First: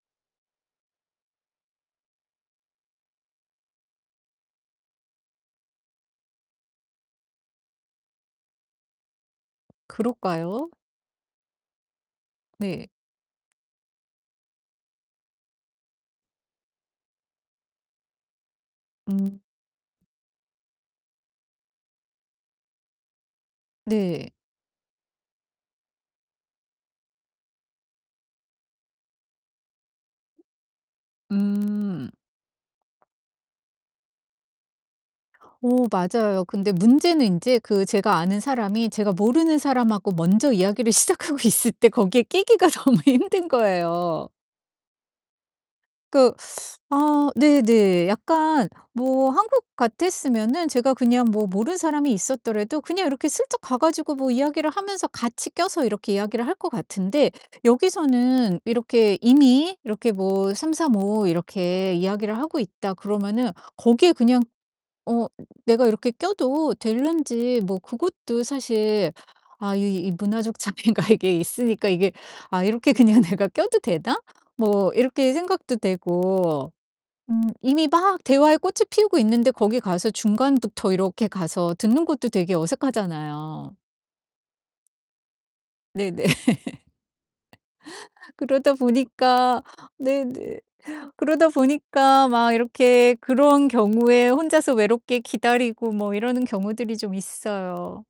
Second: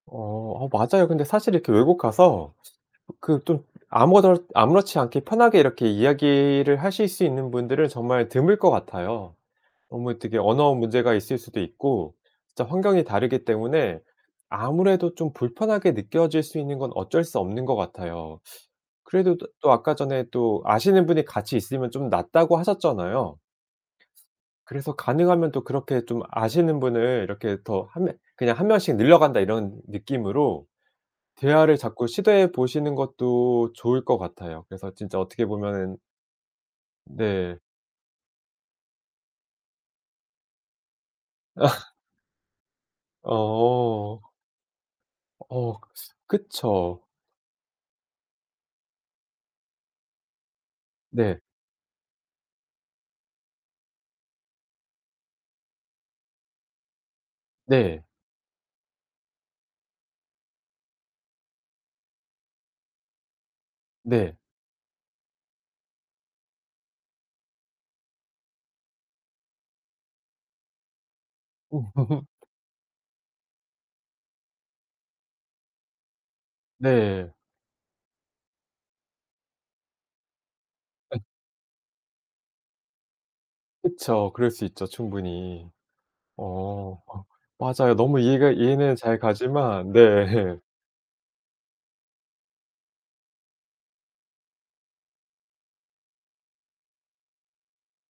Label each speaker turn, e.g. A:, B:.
A: 어 아 맞아요. 근데 사실 이렇게 외국 가서 그 좀 아무렇 아무렇지 않게 편하게 이렇게 이야기를 하실 수 있는 분들은 정말 드물 것 같아요. 어 뭐 대개
B: 그럴까요?
A: 언어 문제가 있을 수도 있고 진짜
B: 네.
A: 환경이 다르기 때문에 아무래도 좀 불편하게 느껴질 수 있는 건 어쩔 수 없는 것 같아요. 그래도
B: 음.
A: 또 또 아까 전에 또 아시는 분이 같이 있으면 좀 낫다고 하셨잖아요.
B: 네.
A: 그래서 가능하면 또 그렇게 좀 아시는 분을 이렇게 더 1 명 그냥 '1 명씩 늘려 간다.' 이런 느낌으로 대화를 자꾸
B: 음.
A: 시도해 보시는 것도 좋을 것 같아요. 그래서 진짜 어떻게
B: 오
A: 보면은
B: 맞아요. 근데 문제는
A: 네.
B: 인제 그 제가 아는 사람이 제가 모르는 사람하고 먼저 이야기를 시작하고 있을 때 거기에 끼기가 너무 힘든
A: 어.
B: 거예요.
A: 어
B: 그
A: 그쵸.
B: 아 네네. 약간 뭐 한국 같았으면은 제가 그냥
A: 네.
B: 뭐 모르는 사람이 있었더래도 그냥 이렇게 슬쩍 가 가지고 뭐 이야기를 하면서 같이 껴서 이렇게 이야기를 할 것 같은데
A: 네.
B: 여기서는 이렇게 이미 이렇게 뭐 '삼삼오오 이렇게 이야기를 하고 있다.' 그러면은 거기에
A: 네.
B: 그냥 어 내가 이렇게 껴도 될런지 뭐 그것도 사실 아 이 이 문화적 차이가 이게 있으니까 이게 '아 이렇게 그냥 내가 껴도 되나?' 뭐 이렇게 생각도 되고
A: 네.
B: 음 이미 막 대화에 꽃을 피우고 있는데 거기 가서 중간부터 이렇게 가서 듣는 것도 되게 어색하잖아요.
A: 그쵸. 그럴 수 있죠, 충분히.
B: 네네.
A: 어 어 맞아요. 너무 이해가
B: 그러다
A: 이해는 잘
B: 보니까
A: 가지만 네.
B: 네네. 그러다 보니까 막 이렇게 그런 경우에 혼자서 외롭게 기다리고 뭐 이러는 경우들이 좀 있어요.